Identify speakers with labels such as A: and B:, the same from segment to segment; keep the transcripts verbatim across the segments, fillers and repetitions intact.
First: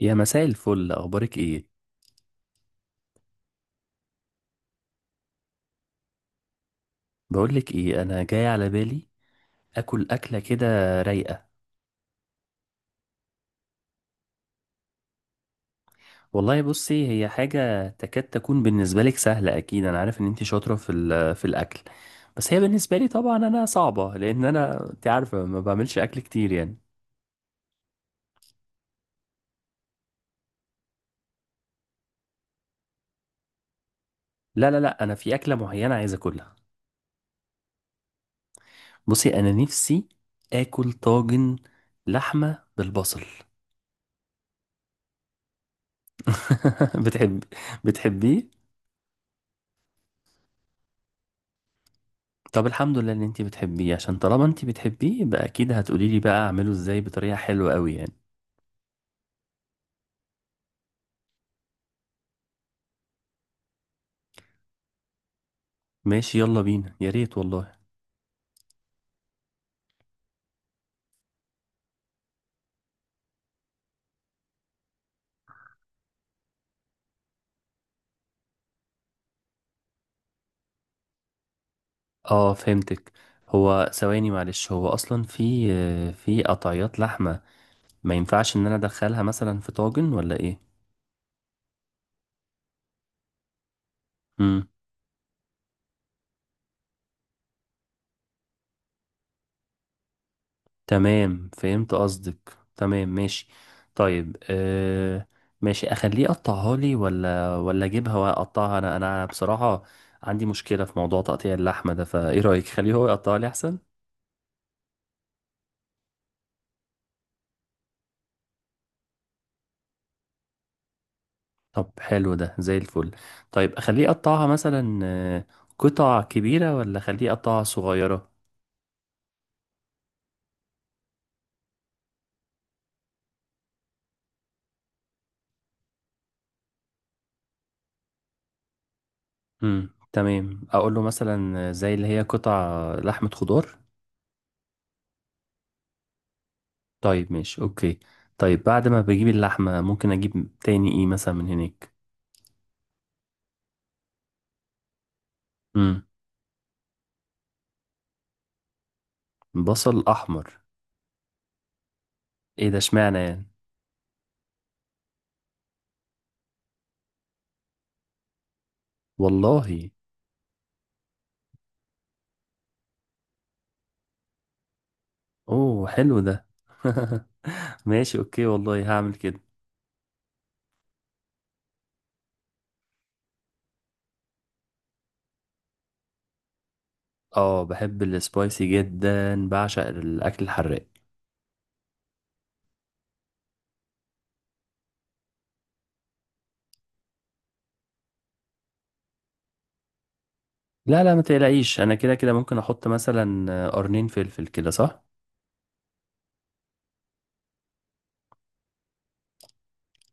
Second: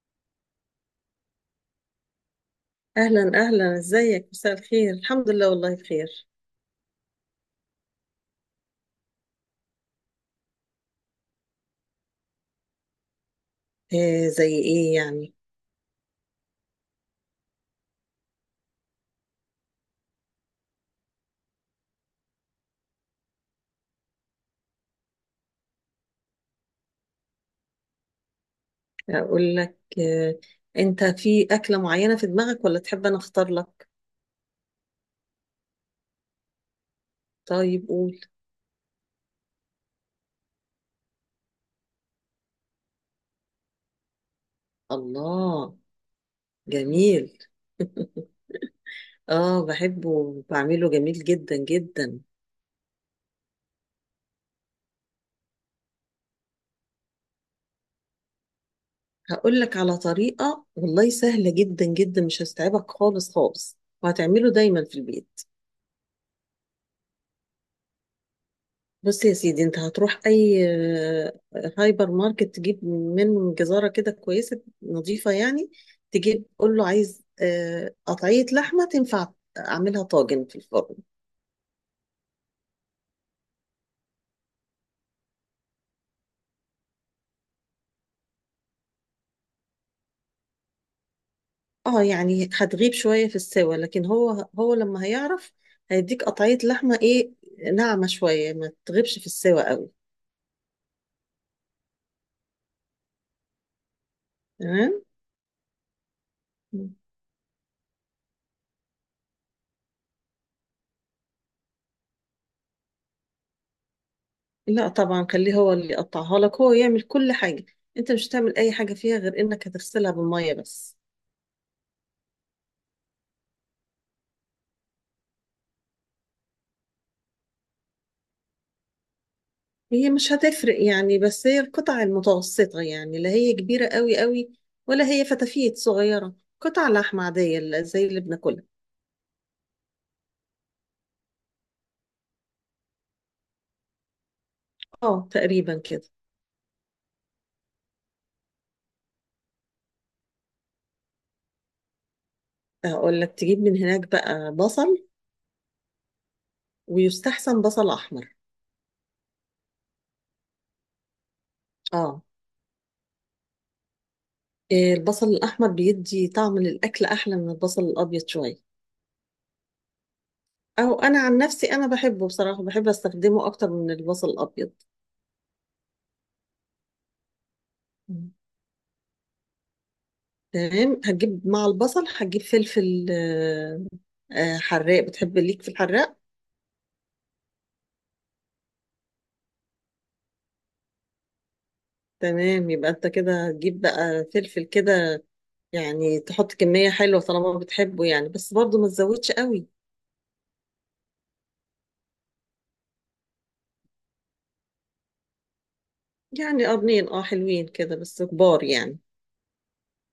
A: يا مساء الفل، اخبارك ايه؟
B: أهلا أهلا، إزيك؟ مساء الخير، الحمد لله والله بخير.
A: بقولك ايه، انا جاي على بالي اكل اكله كده رايقه.
B: إيه زي إيه يعني؟
A: والله بصي، هي حاجه تكاد تكون بالنسبه لك سهله، اكيد انا عارف ان انت شاطره في ال- في الاكل. بس هي بالنسبه لي طبعا انا صعبه، لان انا انت عارفه ما بعملش اكل كتير يعني.
B: أقول لك إيه؟ أنت في أكلة معينة في دماغك ولا تحب أنا أختار لك؟
A: لا، لا، لا، انا في اكله معينه عايز اكلها.
B: طيب قول.
A: بصي، انا نفسي اكل طاجن لحمه بالبصل.
B: الله. جميل.
A: بتحب بتحبيه؟
B: آه، بحبه وبعمله جميل جدا جدا.
A: طب الحمد لله ان انتي بتحبيه، عشان طالما انتي بتحبيه يبقى اكيد هتقولي لي بقى اعمله ازاي بطريقة حلوة قوي يعني.
B: هقول لك على طريقة والله سهلة جدا جدا، مش هستعبك خالص خالص، وهتعمله دايما في البيت.
A: ماشي، يلا بينا يا ريت والله.
B: بص يا سيدي، انت هتروح اي؟ آه، هايبر ماركت تجيب منه جزارة كده كويسة نظيفة يعني. تجيب قول له عايز آه، قطعية لحمة تنفع اعملها طاجن في الفرن.
A: اه، فهمتك. هو ثواني معلش، هو اصلا في آه، في قطعيات لحمة. ما ينفعش ان انا ادخلها مثلا في طاجن ولا ايه؟
B: اه يعني هتغيب شوية في السوا، لكن هو
A: امم.
B: هو لما هيعرف هيديك قطعية لحمة ايه، ناعمة شوية، ما تغيبش في السوا قوي.
A: تمام، فهمت قصدك، تمام، ماشي. طيب،
B: تمام.
A: آه ماشي. اخليه يقطعها لي ولا ولا اجيبها واقطعها انا، انا بصراحة عندي مشكلة في موضوع تقطيع اللحمة ده، فايه رأيك؟ خليه هو يقطعها لي احسن.
B: لا طبعا، خليه هو اللي يقطعها لك، هو يعمل كل حاجة. انت مش هتعمل اي حاجة فيها غير انك هتغسلها بالمية بس.
A: طب حلو ده زي الفل. طيب اخليه يقطعها مثلا آه، قطع كبيرة ولا اخليه يقطعها صغيرة؟
B: هي مش هتفرق يعني، بس هي القطع المتوسطة، يعني لا هي كبيرة قوي قوي ولا هي فتافيت صغيرة، قطع لحمة عادية اللي- زي اللي بناكلها.
A: امم، تمام، اقول له مثلا آه، زي اللي هي قطع لحمة خضار.
B: اه تقريبا كده.
A: طيب، ماشي، اوكي. طيب، بعد ما بجيب اللحمة ممكن اجيب تاني ايه مثلا من هناك؟
B: اقول لك تجيب من هناك بقى بصل.
A: امم.
B: ويستحسن بصل احمر.
A: بصل احمر.
B: اه.
A: ايه ده؟ اشمعنى يعني؟
B: إيه، البصل الاحمر بيدي طعم للاكل احلى من البصل الابيض شوية.
A: والله.
B: او انا عن نفسي انا بحبه بصراحة، بحب استخدمه اكتر من البصل الابيض.
A: اوه، حلو ده. ماشي،
B: مم.
A: اوكي، والله هعمل كده.
B: تمام، هتجيب مع البصل هتجيب فلفل آه، آه، حراق. بتحب ليك في الحراق؟
A: اه، بحب السبايسي جدا، بعشق الاكل الحراق.
B: تمام، يبقى انت كده هتجيب بقى فلفل كده. يعني تحط كمية حلوة طالما بتحبه، يعني بس برضه ما تزودش قوي.
A: لا، لا، ما تقلقيش، انا كده كده ممكن احط مثلا آه، قرنين فلفل كده، صح؟
B: يعني قرنين اه، حلوين كده بس كبار يعني.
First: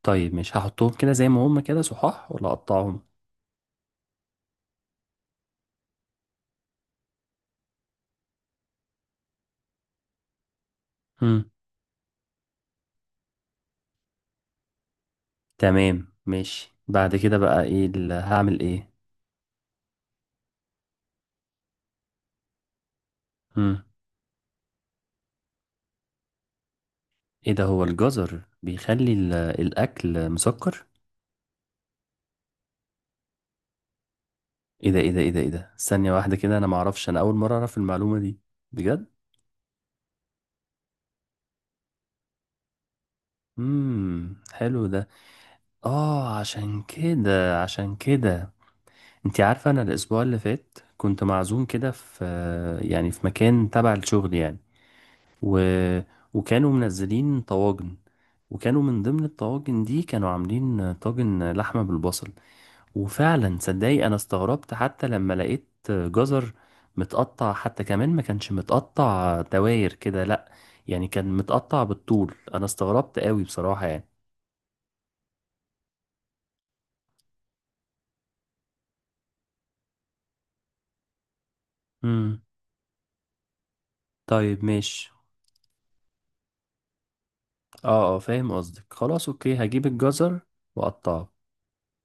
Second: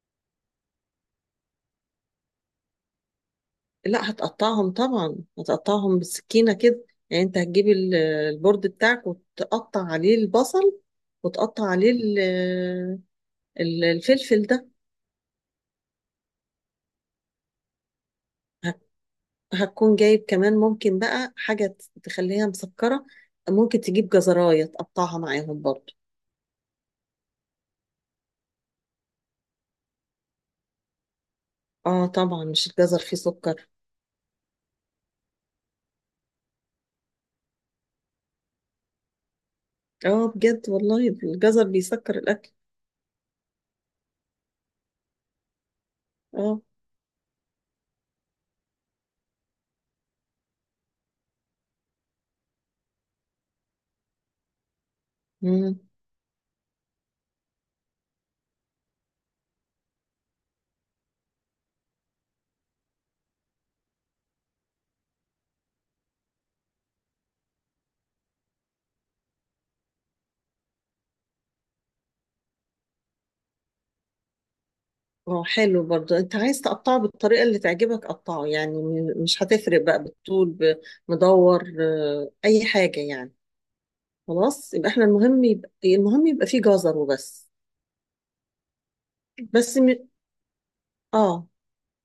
A: طيب مش هحطهم كده زي ما هم كده صحاح ولا اقطعهم؟
B: لا، هتقطعهم طبعا، هتقطعهم بالسكينة كده، يعني انت هتجيب ال- البورد بتاعك وتقطع عليه البصل.
A: امم،
B: وتقطع عليه ال- ال- الفلفل ده.
A: تمام، ماشي. بعد كده بقى ايه، ال- هعمل
B: هت-
A: ايه؟
B: هتكون جايب كمان ممكن بقى حاجة تخليها مسكرة. ممكن
A: امم.
B: تجيب جزراية تقطعها معاهم برضه.
A: ايه ده؟ هو الجزر بيخلي ال- الاكل مسكر؟
B: اه طبعا، مش الجزر فيه سكر.
A: ايه ده، ايه ده، ايه ده، ايه ده، ثانية واحدة كده، انا معرفش، انا اول مرة اعرف المعلومة دي، بجد.
B: اه بجد، والله الجزر بيسكر الاكل.
A: امم حلو ده. اه،
B: اه.
A: عشان كده عشان كده، انت عارفة انا الاسبوع اللي فات كنت معزوم كده في، يعني في مكان تبع الشغل يعني، و...
B: امم.
A: وكانوا منزلين طواجن، وكانوا من ضمن الطواجن دي كانوا عاملين طاجن لحمة بالبصل. وفعلا صدقي، انا استغربت حتى لما لقيت جزر متقطع، حتى كمان ما كانش متقطع دواير كده، لا، يعني كان متقطع بالطول، انا استغربت قوي بصراحة يعني.
B: اه حلو برضه، انت عايز تقطعه بالطريقه اللي تعجبك قطعه، يعني م- مش هتفرق بقى بالطول. بمدور آه،
A: امم
B: اي حاجه يعني.
A: طيب،
B: خلاص، يبقى احنا
A: ماشي.
B: المهم يبقى المهم يبقى فيه جزر وبس.
A: اه، اه، فاهم قصدك. خلاص، اوكي،
B: بس
A: هجيب
B: م...
A: الجزر واقطعه.
B: اه،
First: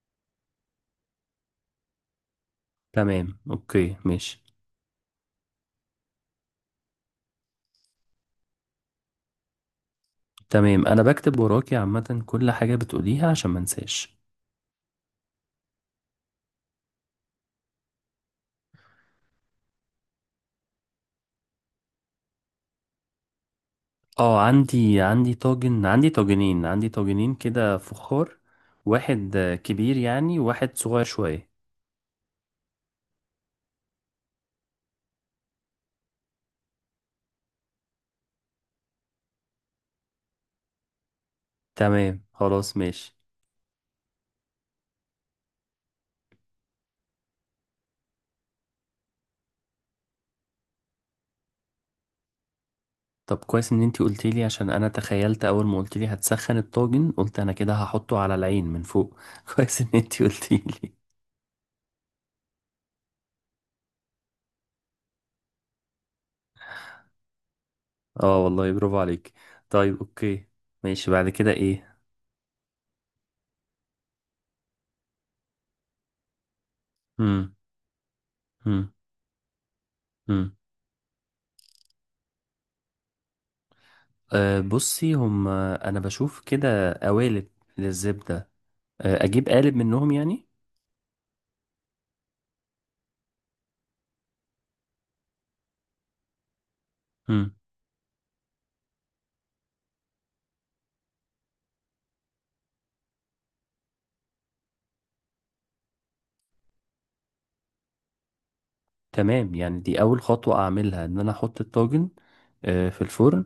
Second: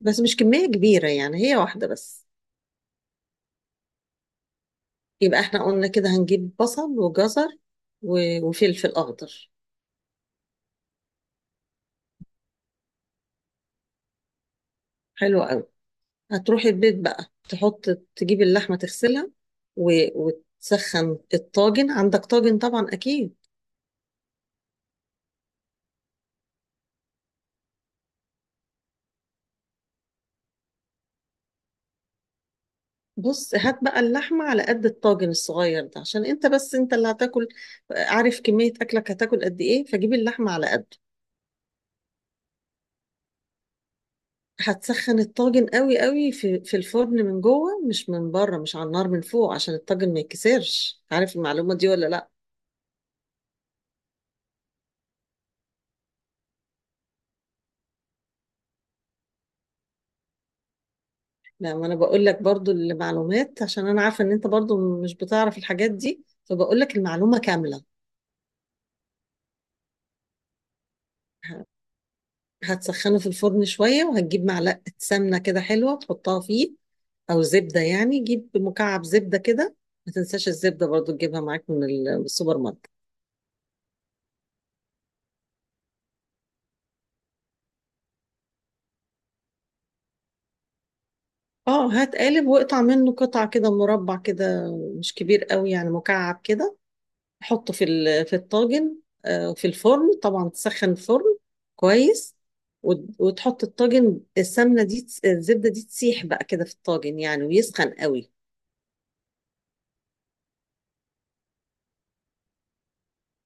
B: بس مش كميه كبيره يعني، هي واحده بس.
A: تمام، اوكي، ماشي.
B: يبقى احنا قلنا كده هنجيب بصل وجزر و... وفلفل اخضر.
A: تمام، انا بكتب وراكي عامة كل حاجة بتقوليها عشان ما انساش.
B: حلو. هتروحي البيت بقى تحط تجيب اللحمة تغسلها و... وتسخن الطاجن. عندك طاجن طبعا أكيد؟
A: اه، عندي عندي طاجن، عندي طاجنين عندي طاجنين كده فخار. واحد آه، كبير يعني، وواحد صغير شوية.
B: بص، هات بقى اللحمة على قد الطاجن الصغير ده، عشان انت بس انت اللي هتاكل. عارف كمية أكلك هتاكل قد ايه، فجيب اللحمة على قده.
A: تمام، خلاص، ماشي.
B: هتسخن الطاجن قوي قوي في, في الفرن، من جوه مش من بره، مش على النار من فوق، عشان الطاجن ما يتكسرش. عارف المعلومة دي ولا لا؟
A: طب كويس ان انتي قلتيلي، عشان انا تخيلت اول ما قلتيلي هتسخن الطاجن، قلت انا كده هحطه على العين من فوق. كويس ان انتي قلتيلي.
B: لا، ما انا بقول لك برضو المعلومات عشان انا عارفة ان انت برضو مش بتعرف الحاجات دي، فبقول لك المعلومة كاملة.
A: اه والله، برافو عليك. طيب، اوكي. ماشي، بعد كده ايه؟
B: هتسخنه في الفرن شوية، وهتجيب معلقة سمنة كده حلوة تحطها فيه. أو زبدة يعني، جيب مكعب زبدة كده. ما تنساش
A: امم
B: الزبدة برضو تجيبها معاك من ال- من السوبر ماركت.
A: أه، بصي، هم انا بشوف كده قوالب للزبدة. أه، اجيب قالب منهم يعني؟
B: اه، هات قالب واقطع منه قطع كده مربع كده. مش كبير قوي يعني، مكعب كده.
A: مم.
B: حطه في ال- في الطاجن آه، في الفرن طبعا، تسخن الفرن كويس. وت- وتحط الطاجن، السمنة دي تس- الزبدة دي تسيح بقى كده في الطاجن يعني، ويسخن قوي.
A: تمام، يعني دي اول خطوة اعملها، ان انا احط الطاجن أه في الفرن،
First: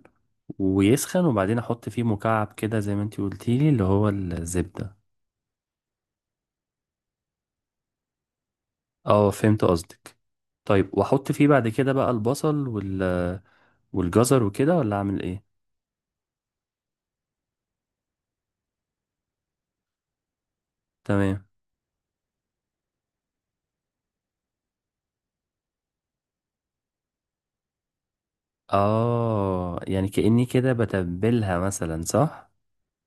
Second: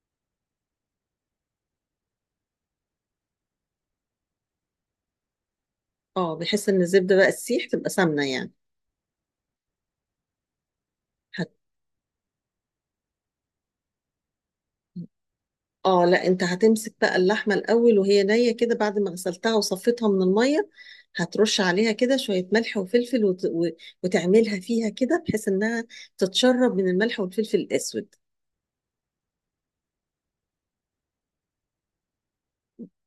A: ويسخن، وبعدين احط فيه مكعب كده زي ما انتي قلتيلي اللي هو الزبدة.
B: اه، بحيث ان الزبدة بقى تسيح تبقى سمنة يعني.
A: اه، فهمت قصدك. طيب واحط فيه
B: هت-
A: بعد كده بقى البصل وال والجزر وكده، ولا اعمل ايه؟
B: اه، لا، انت هتمسك بقى اللحمه الاول وهي نيه كده، بعد ما غسلتها وصفيتها من الميه.
A: تمام.
B: هترش عليها كده شويه ملح وفلفل وت... و- وتعملها فيها كده، بحيث انها تتشرب من الملح والفلفل الاسود.
A: اه، يعني كأني كده بتبلها مثلا، صح؟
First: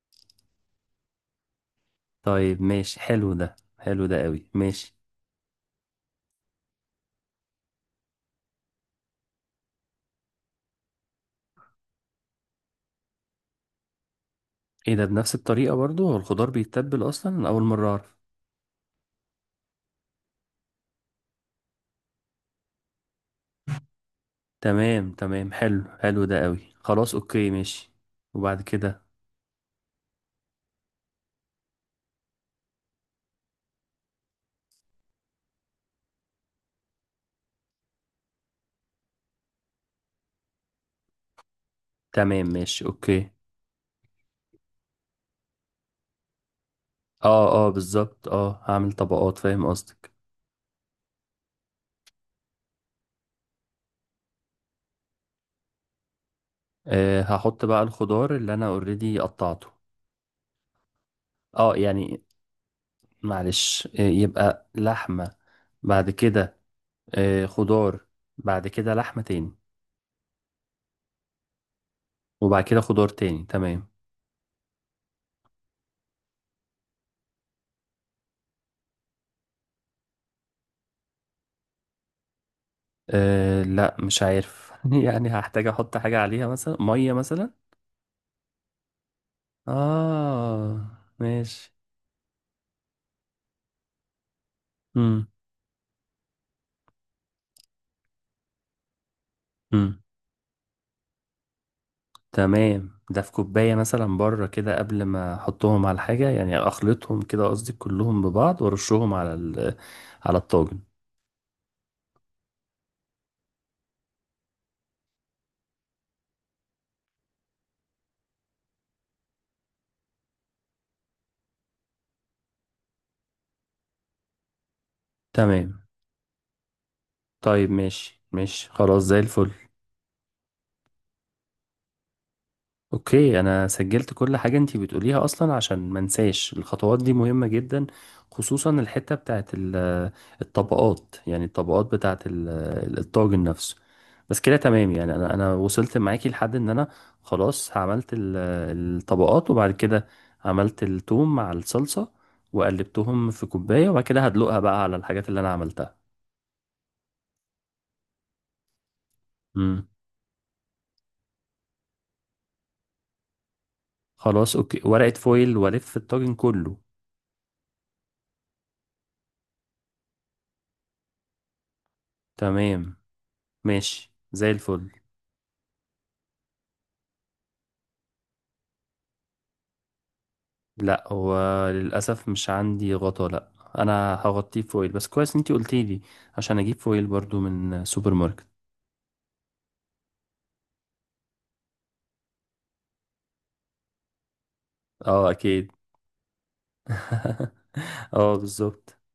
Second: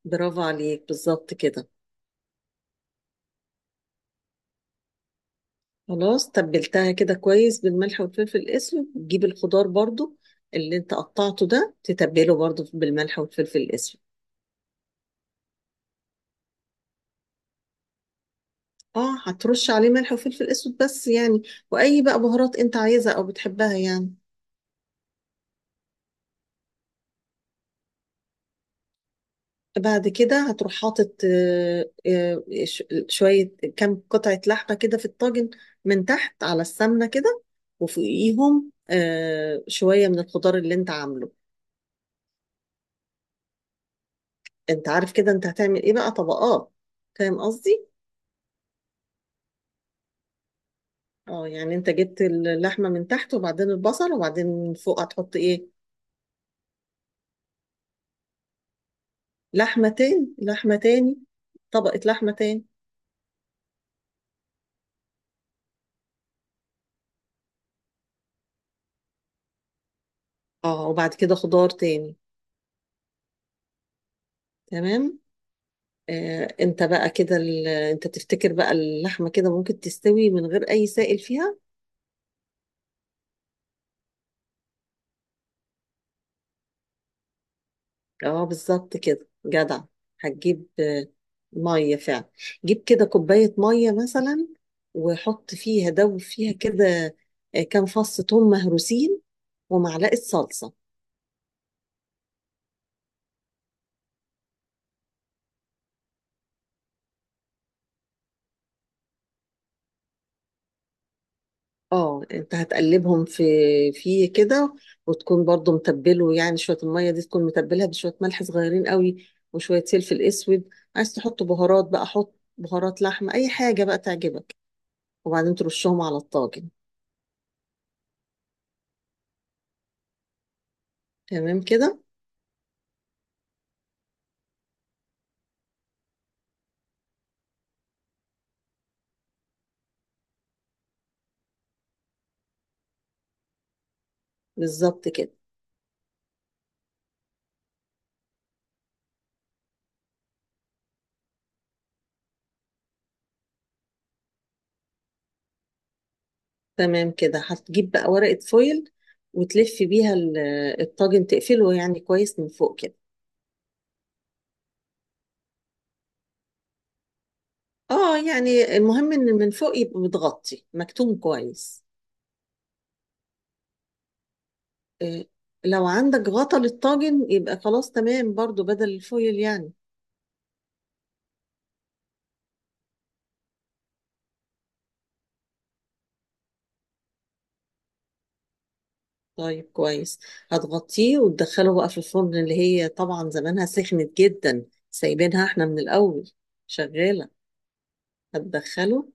B: برافو عليك، بالظبط كده.
A: طيب ماشي، حلو ده، حلو ده قوي، ماشي.
B: خلاص تبلتها كده كويس بالملح والفلفل الاسود، تجيب الخضار برضو اللي انت قطعته ده، تتبله برضو بالملح والفلفل الاسود.
A: ايه ده؟ بنفس الطريقة برضو؟ هو الخضار بيتبل اصلا؟ أنا اول مرة اعرف.
B: اه، هترش عليه ملح وفلفل اسود بس يعني، واي بقى بهارات انت عايزها او بتحبها يعني.
A: تمام تمام، حلو حلو ده قوي، خلاص، اوكي، ماشي. وبعد كده.
B: بعد كده هتروح حاطط آه، آه، ش- شوية، كام قطعة لحمة كده في الطاجن، من تحت على السمنة كده. وفوقيهم آه، شوية من الخضار اللي انت عامله.
A: تمام، ماشي، اوكي.
B: انت عارف كده انت هتعمل ايه بقى؟ طبقات. فاهم
A: اه، اه،
B: قصدي؟
A: بالظبط، اه هعمل طبقات، فاهم قصدك.
B: اه يعني، انت جبت اللحمة من تحت، وبعدين البصل، وبعدين من فوق هتحط ايه؟
A: آه هحط بقى الخضار اللي انا اوريدي قطعته.
B: لحمة تاني لحمة تاني،
A: اه
B: طبقة
A: يعني،
B: لحمة تاني.
A: معلش، آه يبقى لحمة، بعد كده، آه خضار، بعد كده لحمة تاني،
B: اه وبعد كده خضار تاني.
A: وبعد كده خضار تاني، تمام.
B: تمام؟ آه، انت بقى كده ال- انت تفتكر بقى اللحمة كده ممكن تستوي من غير اي سائل فيها؟
A: آه لا، مش عارف. يعني هحتاج احط حاجة عليها مثلا، مية مثلا.
B: اه بالظبط كده، جدع. هتجيب
A: اه.
B: آه،
A: ماشي.
B: مية فعلا. جيب كده كوباية مية مثلا،
A: امم
B: وحط فيها، دوب فيها كده آه، كام فص ثوم مهروسين
A: امم
B: ومعلقة صلصة.
A: تمام، ده في كوباية مثلا بره كده قبل ما احطهم على حاجة يعني، اخلطهم كده قصدي كلهم ببعض، وارشهم على ال على الطاجن.
B: اه، انت هتقلبهم في في كده، وتكون برضو متبله يعني، شويه الميه دي تكون متبلها بشويه ملح صغيرين قوي، وشويه فلفل اسود. عايز تحط بهارات بقى حط بهارات لحمه، اي حاجه بقى تعجبك، وبعدين
A: تمام.
B: ترشهم على الطاجن.
A: طيب، ماشي ماشي، خلاص زي الفل.
B: تمام كده.
A: اوكي، انا سجلت كل حاجة انتي بتقوليها اصلا عشان ما انساش، الخطوات دي مهمة جدا، خصوصا الحتة بتاعت ال- الطبقات يعني، الطبقات بتاعت ال- الطاجن نفسه. بس كده تمام
B: بالظبط
A: يعني،
B: كده.
A: انا انا وصلت معاكي لحد ان انا خلاص عملت ال- الطبقات، وبعد كده عملت التوم مع الصلصة، وقلبتهم في كوباية، وبعد كده هدلقها بقى على الحاجات اللي انا عملتها.
B: تمام كده، هتجيب بقى ورقه فويل وتلف
A: امم
B: بيها ال- الطاجن، تقفله يعني كويس من فوق كده.
A: خلاص، اوكي، ورقة فويل والف الطاجن كله.
B: اه يعني، المهم ان من فوق يبقى متغطي مكتوم كويس.
A: تمام، ماشي، زي الفل.
B: إيه، لو عندك غطا للطاجن يبقى خلاص تمام برضو، بدل الفويل يعني.
A: لا، هو للأسف مش عندي غطا، لا. أنا هغطيه فويل، بس كويس أنتي قلتي لي، عشان أجيب فويل برضو من سوبر ماركت.
B: طيب كويس. هتغطيه وتدخله بقى في الفرن، اللي هي طبعا زمانها سخنت جدا،
A: اه،
B: سايبينها احنا
A: أكيد.
B: من الأول شغالة.
A: اه، بالظبط.
B: هتدخله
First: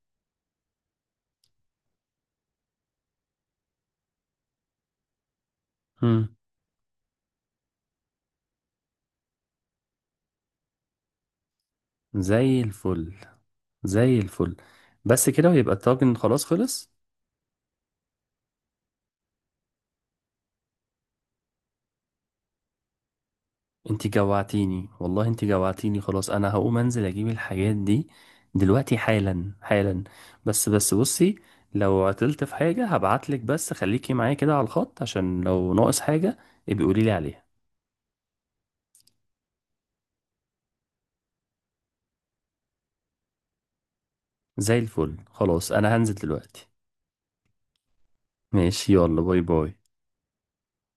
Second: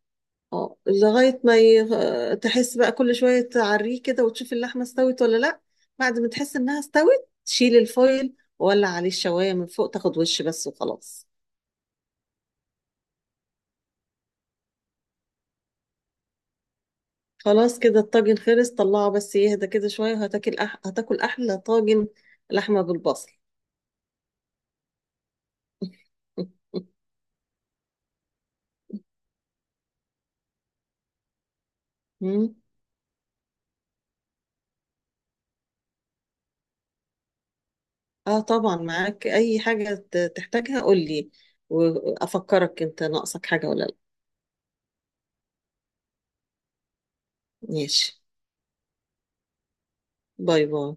B: اه لغاية ما ي... آه، تحس بقى، كل شوية تعريه كده وتشوف اللحمة استوت ولا لأ. بعد
A: مم.
B: ما تحس إنها استوت تشيل الفويل، وولع عليه الشواية من فوق تاخد وش بس وخلاص.
A: زي الفل، زي الفل. بس كده ويبقى الطاجن خلاص خلص.
B: خلاص كده الطاجن خلص، طلعه بس يهدى كده شوية، وهتاكل أح... هتاكل أحلى طاجن لحمة بالبصل.
A: أنتي جوعتيني والله، أنتي جوعتيني، خلاص أنا هقوم أنزل أجيب الحاجات دي دلوقتي، حالا حالا. بس بس، بصي، لو عطلت في
B: مم.
A: حاجة هبعتلك، بس خليكي معايا كده على الخط عشان لو ناقص حاجة ابقي قوليلي عليها.
B: اه طبعا معاك، أي حاجة ت- تحتاجها قولي، وأفكرك أنت ناقصك حاجة ولا لأ.
A: زي الفل، خلاص انا هنزل دلوقتي.
B: ماشي،
A: ماشي، يلا، باي باي.
B: باي باي.